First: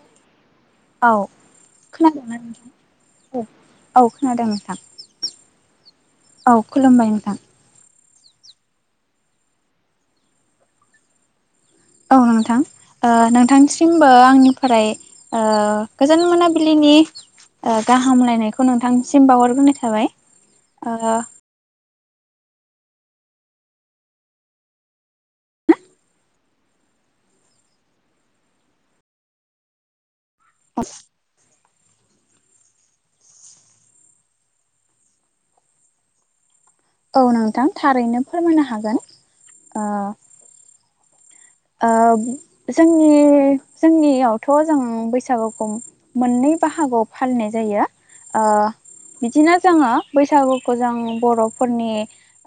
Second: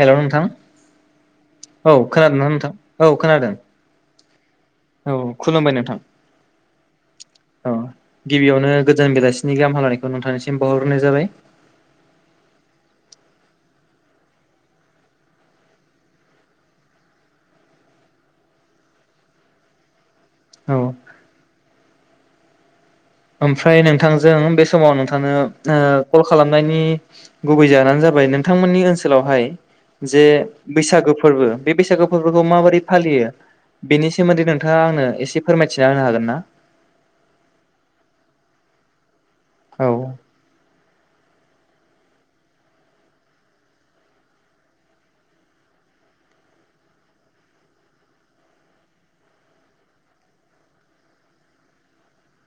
Hello नोंथां औ खोनादोंना नोंथां औ औ खोनादों नोंथां। औ खुलुमबाय नोंथां औ खुलुमबाय नोंथां। औ गिबियावनो गोजान बेलासिनि गाहाम हालनायखौ नोंथांनिसिम बहरग्रोनाय जाबाय। औ नोंथां ओ नोंथांसिमबो आंनिफ्राय ओ गोजान मोनाबिलिनि ओ गाहामलायनायखौ नोंथांसिम बावहरग्रोनाय थाबाय औ ओमफ्राय नोंथांजों बे समाव नोंथांनो कल खालामनायनि गुबै जानो जाबाय जाबाय नोंथांमोननि ओनसोलावहाय जे बैसागो फोरबो बे बैसागो फोरबोखौ माबोरै फालियो बेनि सोमोन्दै नोंथाङा आंनो एसे फोरमायथिना होनो हागोन ना औ नोंथां थारैनो फोरमायनो हागोन औ ओ जोंनि जोंनियावथ' जों बैसागुखौ मोननै बाहागोआव फालिनाय जायो ओ बिदिनो जोङो बैसागुखौ जों बर'फोरनि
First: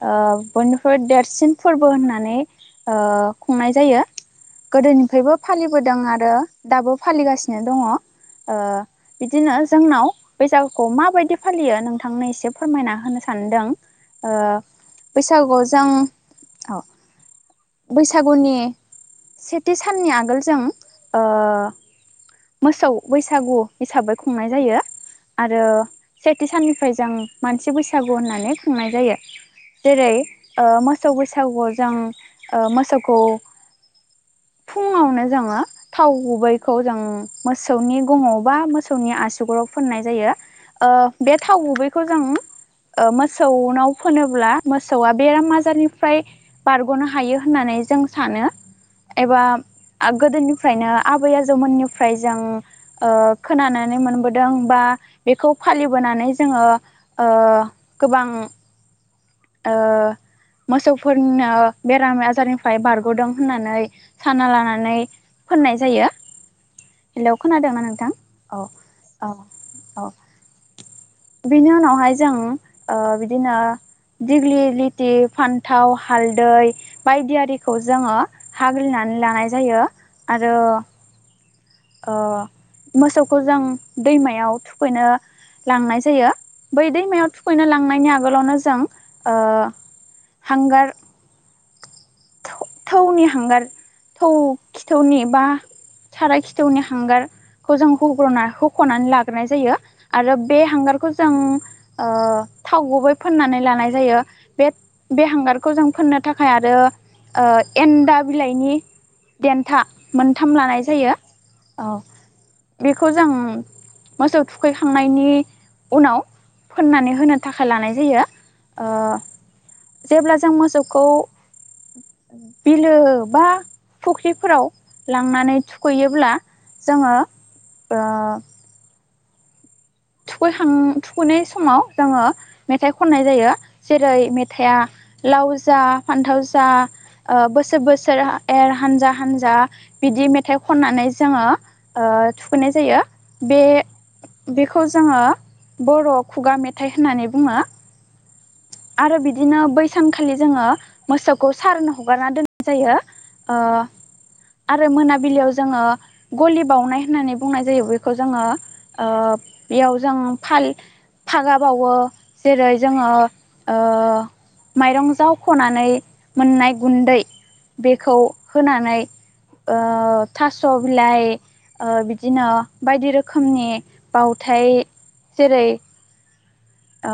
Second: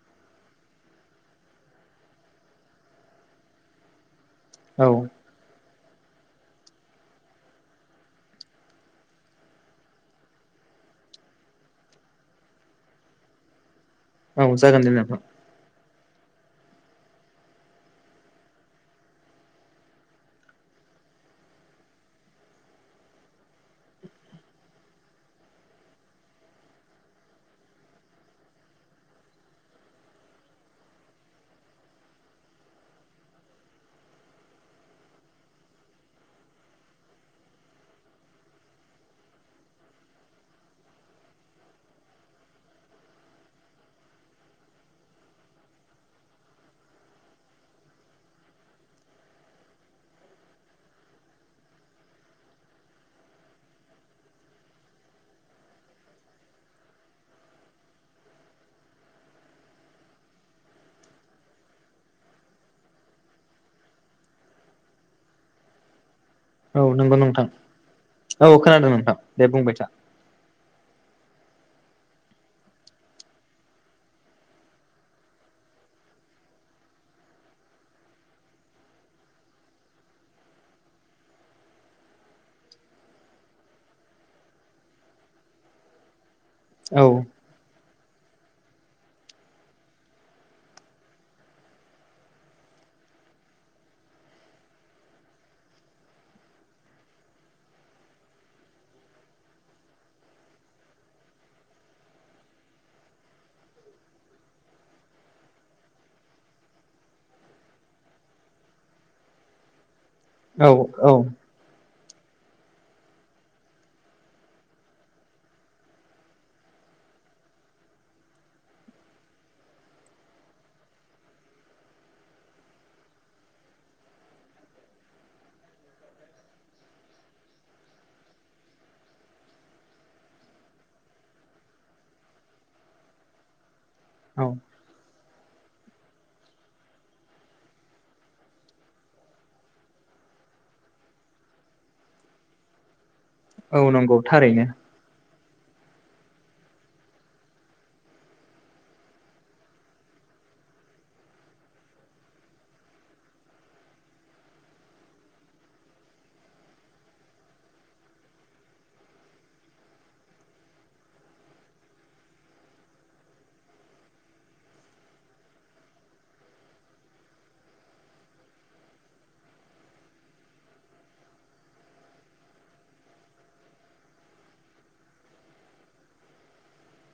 ओ बयनिख्रुइ देरसिन फोरबो होननानै ओ खुंनाय जायो। औ गोदोनिफायबो फालि बोदों आरो दाबो फालिगासिनो दङ'। ओ बिदिनो जोंनाव बैसागुखौ माबायदि फालियो नोंथांनो एसे फोरमायना होनो सानदों ओ औ जागोन दे नोंथां बैसागुआव जों अ बैसागुनि सेथि साननि आगोल जों ओ मोसौ बैसागु हिसाबै खुंनाय जायो। आरो सेथि साननिफ्राय जों मानसि बैसागु होननानै खुंनाय जायो। जेरै ओ मोसौ बैसागुआव जों ओ मोसौखौ फुङावनो जोङो थाव गुबैखौ जों मोसौनि गङाव बा मोसौनि आसुगुराव फुननाय जायो ओ बे थाव गुबैखौ जों ओ मोसौनाव फोनोब्ला मोसौआ बेराम आजारनिफ्राय बारग'नो हायो होननानै जों सानो एबा गोदोनिफ्रायनो आबै आजौमोननि फ्राय जों ओ खोनानानै मोनबोदों बा बेखौ फालिबोनानै जोङो ओ गोबां ओ मोसौफोरनो बेराम आजारनिफ्राय बारग'दों होननानै सानना लानानै फोननाय जायो। औ नंगौ हेल' नोंथां खोनादों ना नोंथां औ खोनादों नोंथां औ दे बुंबाय था औ बिनि उनावहाय जों ओ बिदिना दिग्लि लिति फान्थाव हालदै बायदि आरिखौ जोङो हाग्लिना लानाय जायो आरो ओ मोसौखौ जों दैमायाव थुखैनो लांनाय जायो। बै औ दैमायाव थुखैनो लांनायनि आगोलावनो जों ओ हांगार थौ-थौनि हांगार थौ खिथौनि बा साराय खिथौनि हांगार खौ जों होग्रना होख'नानै लाग्रोनाय जायो आरो बे हांगारखौ जों ओ थाव गुबै फोननानै लानाय जायो बे बे हांगारखौ जों फोननो थाखाय आरो ओ एन्दा बिलाइनि देन्था मोनथाम औ लानाय औ जायो। औ बेखौ जों मोसौ थुखैखांनायनि उनाव फोननानै होनो थाखाय लानाय जायो ओ जेब्ला जों मोसौखौ बिलो बा फुख्रिफोराव लांनानै थुखैयोब्ला जोङो ओ थुखैखां थुखैनाय समाव जोङो मेथाइ खननाय जायो। जेरै औ मेथाइया लाव जा फान्थाव जा ओ बोसोर बोसोर एर हानजा हानजा बिदि मेथाइ खननानै जोङो ओ ओ थुखैनाय जायो। औ नंगौ थारैनो। ङो बर' खुगा मेथाइ होननानै बुङो। आरो बिदिनो बै सानखालि जोङो मोसौखौ सारोन हगारना दोननाय जायो। ओ आरो मोनाबिलियाव जोङो गलि बावनाय होननानै बुंनाय जायो बेखौ जोङो ओ बेयाव जों फाल फागा बावो। जेरै जोङो ओ माइरं जावख'नानै मोननाय गुन्दै बेखौ होनानै ओ थास' बिलाइ ओ बिदिनो बायदि रोखोमनि बावथाय जेरै ओ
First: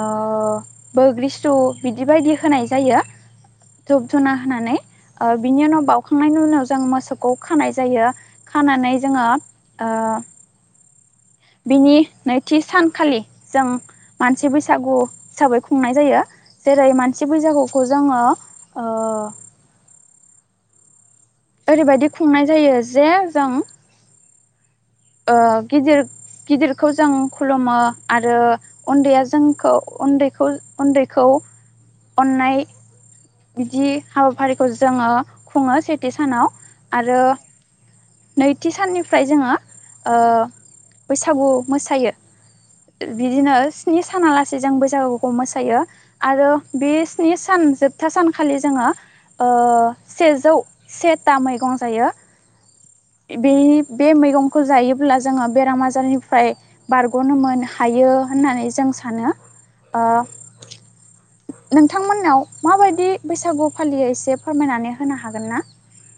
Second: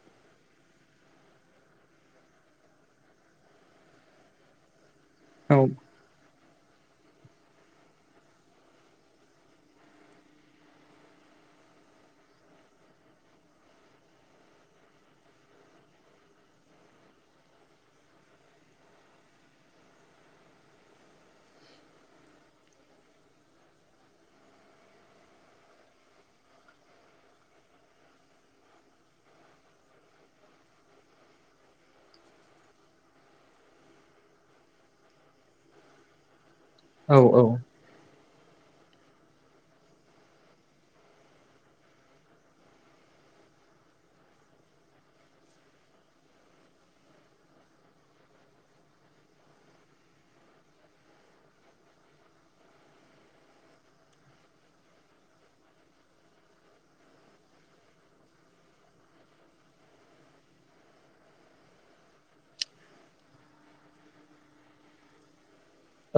बोग्रि सु बिदि बायदि होनाय जायो। धुप धुना होनानै ओ औ बिनि उनाव बावखांनायनि उनाव जों मोसोखौ खानाय जायो खानानै जोङो ओ बिनि नैथि सानखालि जों मानसि बैसागु हिसाबै खुंनाय जायो। जेरै मानसि बैसागुखौ जोङो ओ ओरैबायदि खुंनाय जायो जे जों ओ गिदिर गिदिरखौ जों खुलुमो आरो उन्दैया जोंखौ उन्दै उन्दैखौ अननाय। बिदि हाबाफारिखौ जोङो खुङो सेथि सानाव। औ आरो औ। नैथि साननिफ्राय जोङो ओ बैसागु मोसायो। बिदिनो स्नि सानालासे जों बैसागुखौ मोसायो आरो बे स्नि सान जोबथा सानखालि जोङो। ओ सेजौ सेथा मैगं जायो। बेनि बे मैगंखौ जायोब्ला जोङो बेराम आजारनिफ्राय बारग'नो मोन हायो। यो होननानै जों सानो ओ नोंथांमोननाव माबायदि बैसागु फालियोै एसे फोरमायनानै होनो हागोन ना?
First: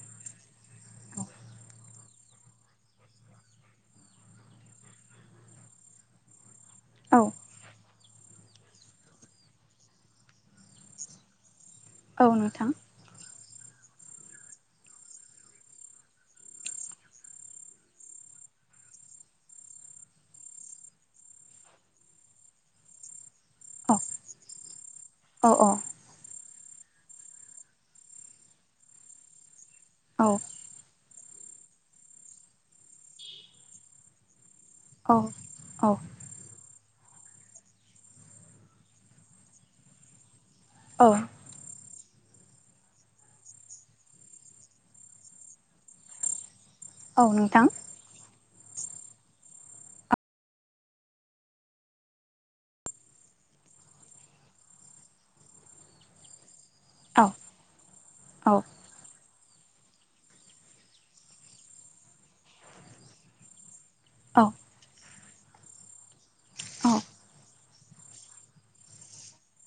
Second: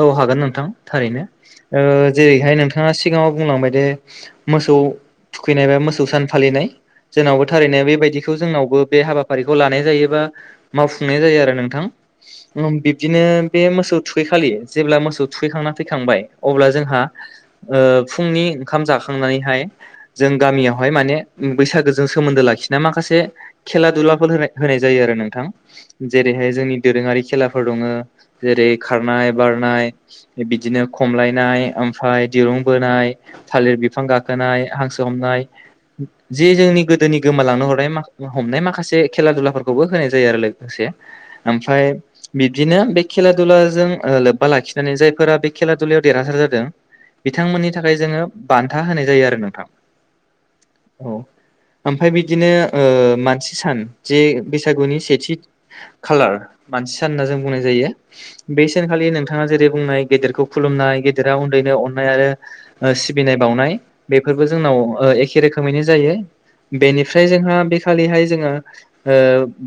औ हागोन नोंथां थारैनो ओ जेरैहाय नोंथाङा सिगाङाव बुंलांबाय दे मोसौ थुखैनाय बा मोसौ सान फालिनाय। औ जोंनावबो थारैनो बेबायदिखौ जोंनावबो बे हाबाफारिखौ लानाय जायोबा मावफुंनाय जायो आरो नों थां औ नोंथां बिबदिनो बे मोसौ थुखैखा खालि जेब्ला मोसौ थुखैखांना फैखांबाय अब्ला जोंहा ओ फुंनि ओंखाम जाखांनानै नैहाय जों गामियावहाय माने बैसागोजों सोमोन्दो लाखिना माखासे खेला औ दुलाफोर होनाय होनाय जायो आरो नोंथां औ जेरैहाय जोंनि दोरोङारि खेलाफोर दङ जेरै खारनाय बारनाय औ बिदिनो खमलायनाय ओमफ्राय दिरुं बोनाय थालिर बिफां गाखोनाय। हांसो औ हमनाय औ जे जोंनि गो दोनि गोमालांनो हरनाय हमनाय माखासे खेला दुलाफोरखौबो होनाय जायो आरो लोग से औ ओमफ्राय बिब्दिनो बे खेला दुला जों ओ लोब्ब लाखिनानै जायफोरा बे खेला दुलयाव देरहासार जादों औ नोंथां बिथांमोननि थाखाय जोङो। बान्था होनाय जायो आरो नोंथां औ। ओमफाय बिदिनो मानसि सान जे बैसागुनि सेथि खालार मानसि सान होनना औ जों बुंनाय जायो औ बे सानखालि नों थाङा जेरै बुंनाय गेदेरखौ खुलुमनाय गेदेरा उन्दैनो अननाय आरो सिबिनाय बावनाय। औ बेफोरबो जोंनाव ओ एखे रोखोमैनो जायो औ बेनिफ्राय जोंहा बे खालिहाय जोङो ओ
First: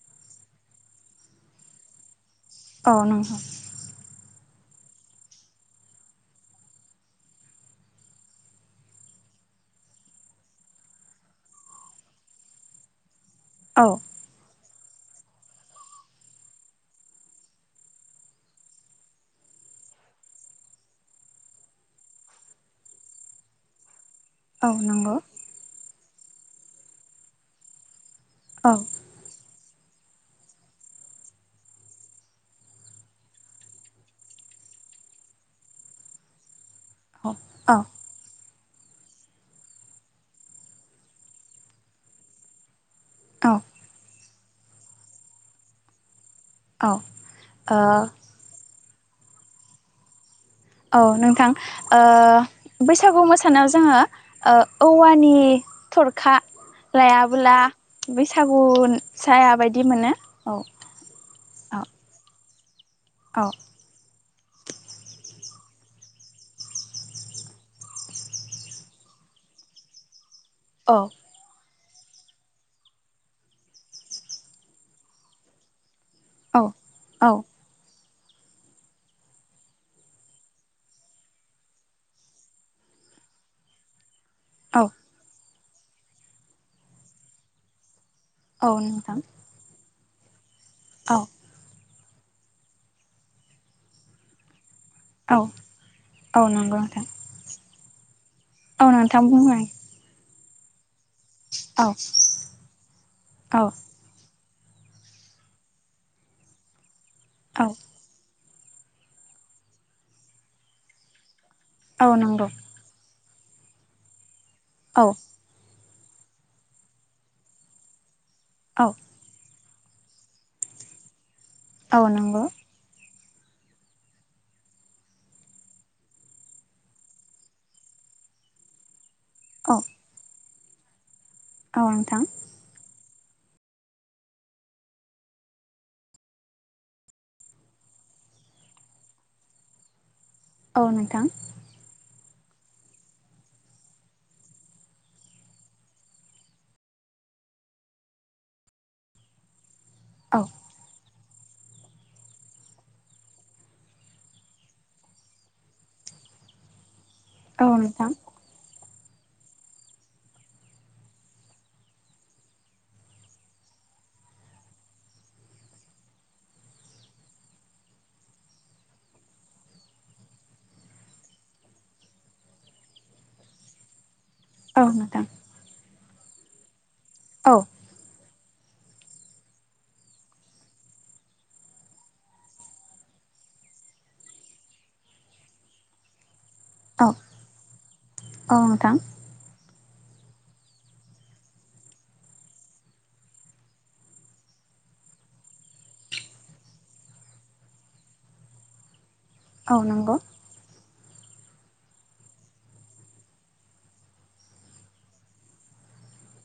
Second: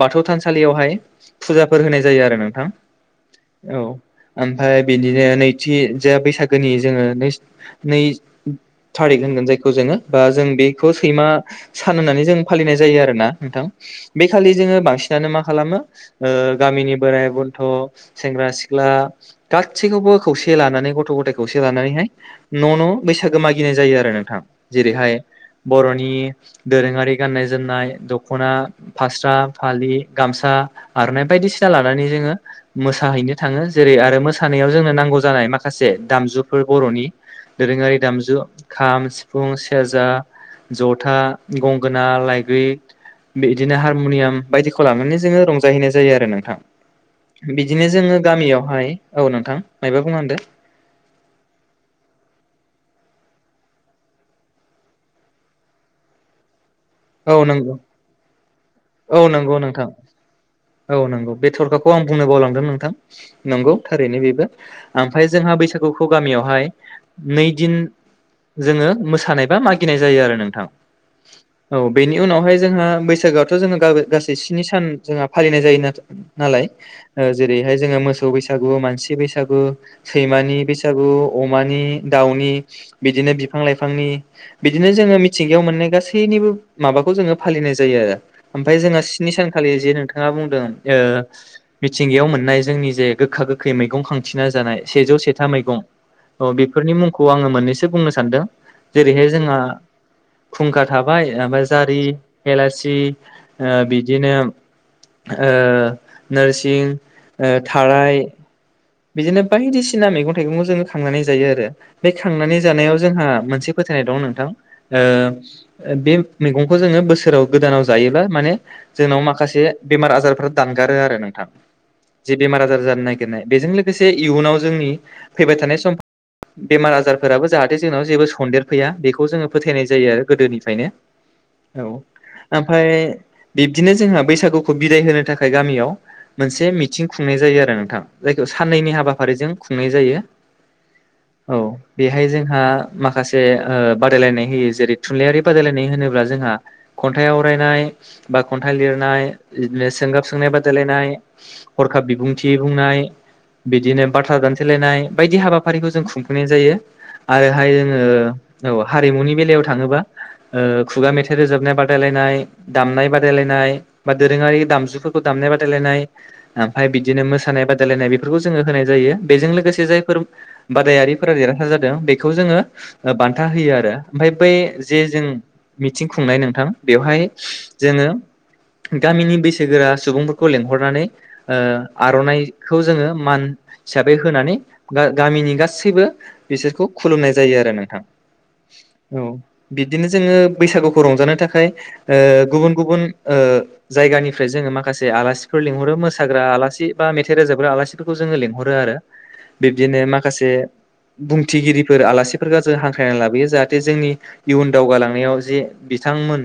बाथौ थानसालियावहाय फुजाफोर होनाय जायो आरो न औ नंगौ। ओमफ्राय बिदिनो नैथि जा बैसागोनि जोङो न नै थारिख होनगोन जायखौ जोङो बा जों बेखौ सैमा सान होननानै जों फालिनाय जायो आरोना। नोंथां औ बे खालि जोङो बांसिनानो मा खालामो ओ गामिनि बोराइ बन्थ' सेंग्रा सिख्ला गासैखौबो खौसे लानानै गथ' गथायाइ खौसे लानानैहाय न' न' ब सागो मागिनाय जायो आरो नो थखं औ नंगौ जेरैहाय बर'नि दोरोङारि गाननाय जोमनाय दख ख'ना औ फास्रा फालि गामसा आर'नाइ बायदिसिना लानानै जोङो। मोसाहैनो थाङो जेरै आरो मोसानायाव जोंनो नांगौ जानाय माखासे दामजु फोर बर'नि औ दोरोङारि दामजु। खाम सिफुं सेरजा जथा गंगोना लाइग्रि औ बिदिनो हारम'नियाम बायदिखौ लानानै जोङो रंजाहैनाय जायो आरो नों औ। ओ बिदिनो जोङो गामियावहाय औ नोंथां मायबा बुंदों? औ नोंथां ओ बैसागु मोसानायाव जोङो ओ औवानि थरखा औ लायाबोला नंगौ बैसागु औ जाया नंगौ बायदि नोंथां मोनो औ नंगौ बे औ थरखाखौ आं बुंनो बावलांदों नोंथां औ नंगौ थारैनो बेबो ओमफ्राय जोंहा बैसागुखौ गामियावहाय नैदिन जोङो मोसानाय बा मागिनाय जायो आरो नों थां औ औ बेनि उनावहाय जोंहा बैसागआव थ'जोङो गाबै गासै स्नि सान जोंहा फालिनाय जायोनालाय ओ औ जेरैहाय जोङो मो मोसौ बैसागु मानसि बैसागु सैमानि बैसागु अमानि दाउनि बिदिनो बिदिनो बिफां लाइफांनि औ बिदिनो जोङो मिथिंगायाव मोननाय गासैनिबो माबाखौ जोङो फालिनाय जायो आरो । औ ओमफ्राय जोंहा नोंथां स्नि सानखालि जे नोंथाङा बुंदों ओ औ मिथिंगायाव मोननाय जोंनि जे गोखा गोखै मैगं खांथिना जानाय सेजौ औ सेथा मैगं औ अ नंगौ बेफोरनि नोंथां मुंखौ आङो मोननैसो बुंनो सानदों औ नोंथां जेरैहाय जोंहा बुंलाय खुंखा थाबाय ओमफ्राय औ जारि एलासि औ ओ बिदिनो ओ ओ नोरसिं ओ औ थाराय बिदिनो बायदिसिना मैगं थाइगंखौ जोङो खांनानै जायो आरो औ बे नंगौ खांनानै जानायाव जोंहा मोनसे फोथायनाय दं नोंथां ओ औ बे मैगंखौ जोङो बोसोराव गोदानाव जायोबा माने औ जोंनाव माखासे बेमार आजारफोर दानगारो आरो नोंथां औ जे नंगौ बेमार आजार जानाय नागिरनाय बेजों लोगोसे इयुनाव जोंनि फैबाय थानाय सम बेमार आजारफोराबो जाहाथे जोंनाव जेबो सन्देर फैया बेखौ खौ जोङो औ फोथायनाय जायो आरो गोदोनिफ्रायनो। औ ओमफ्राय बिब्दिनो जोंहा बैसागुखौ बिदाय होनो थाखाय गामियाव मोनसे मिथिं खुंनाय जायो आरो नोंथां जायखौ साननैनि हाबाफारिजों खुंनाय जायो । औ नोंथां । बेहाय जोंहा माखासे ओ बादायलायनाय होयो जेरै थुनलाइयारि बादायलायनाय होनोब्ला जोंहा खन्थाइ आवरायनाय बा खन्थाइ लिरनाय [unintelligible] सोंगाब औ सोंनाय बादायलायनाय हरखाब बिबुंथि बुंनाय बिदिनो बाथ्रा दानथेलायनाय बायदि हाबाफारिखौ जों खुंफुंनाय जायो । औ आरोहाय जोङो नोंथां औ । हारिमुनि बेलायाव थाङोबा ओ खुगा मेथाइ रोजाबनाय बादायलायनाय दामनाय बादायलायनाय बा दोरोङारि दामजुफोरखौ दामनाय बादायलायनाय ओमफ्राय बिदिनो मोसानाय बादायलायनाय बे फोरखौ जोङो होनाय जायो बेजों लोगोसे जायफोर बादायारिफोरा देरहासार जादों बेखौ जोङो बान्था होयो आरो । ओमफाय बै औ जे जों नोंथां मिथिं खुंनाय नोंथां बेवहाय औ जोङो गामिनि बैसोगोरा सुबुंफोरखौ लेंहरनानै ओ आर'नाइखौ जोङो मान हिसाबै होनानै गा-गामिनि गासैबो बिसोरखौ औ खुलुमनाय जायो आरो नोंथां औ नोंथां औ । बिबदिनो जोङो बैसागुखौ रंजानो थाखाय ओ गुबुन गुबुन ओ जायगानिफ्राय जों ङो माखासे आलासिफोर लिंहरो मोसाग्रा आलासि बा मेथाइ रोजाबग्रा आलासि । [unintelligible] जोङो लिंहरो आरो औ बिब्दिनो नंगौ माखासे बुंथिगिरिफोर आलासिफोरखौ जों हांख्रायनानै लाबोयो जाहाथे जोंनि इयुन दावगालांनायाव जे बिथां मोन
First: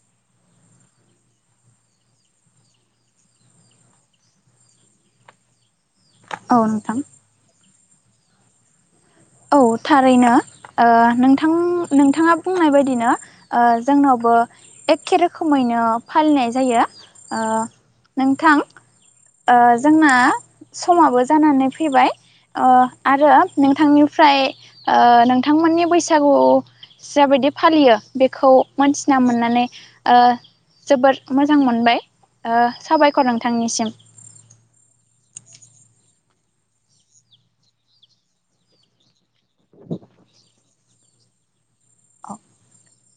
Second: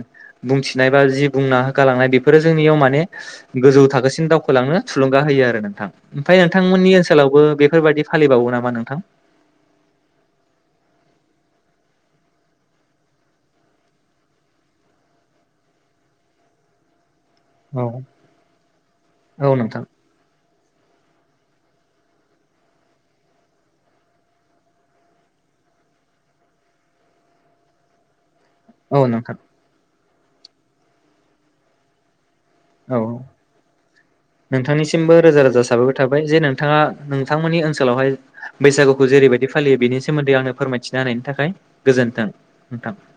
बुंथिनाय बा जि बुंना गालांनाय बेफोरो जोंनियाव माने गोजौ थाखोसिम दावखोलां नों थुलुंगा होयो आरो नोंथां। ओमफ्राय औ नोंथांमोननि नोंथां ओनसोलावबो बेफोरबायदि फालिबावो नामा नोंथां? औ थारैनो ओ नोंथां नोंथाङा बुंनाय बायदिनो ओ जोंनाव बो एखे रोखोमैनो फालिनाय जायो । औ ओ नोंथां ओ नोंथां जोंना समाबो जानानै फैबाय ओ आरो नोंथांनि फ्राय ओ नोंथांमोननि बैसागुआव जाबायदि फालियो बे खौ औ मोनथिना नोंथां मोननानै ओ जोबोद मोजां मोनबाय । औ नोंथांनिसिमबो रोजा रोजा साबायखर थाबाय जे नोंथाङा नोंथांमोननि ओनसोलावहाय बैसागुखौ जेरैबायदि फालियो बेनि सोमोन्दै आंनो फोरमायथिना होनायनि थाखाय । गोजोन्थों औ नोंथां ।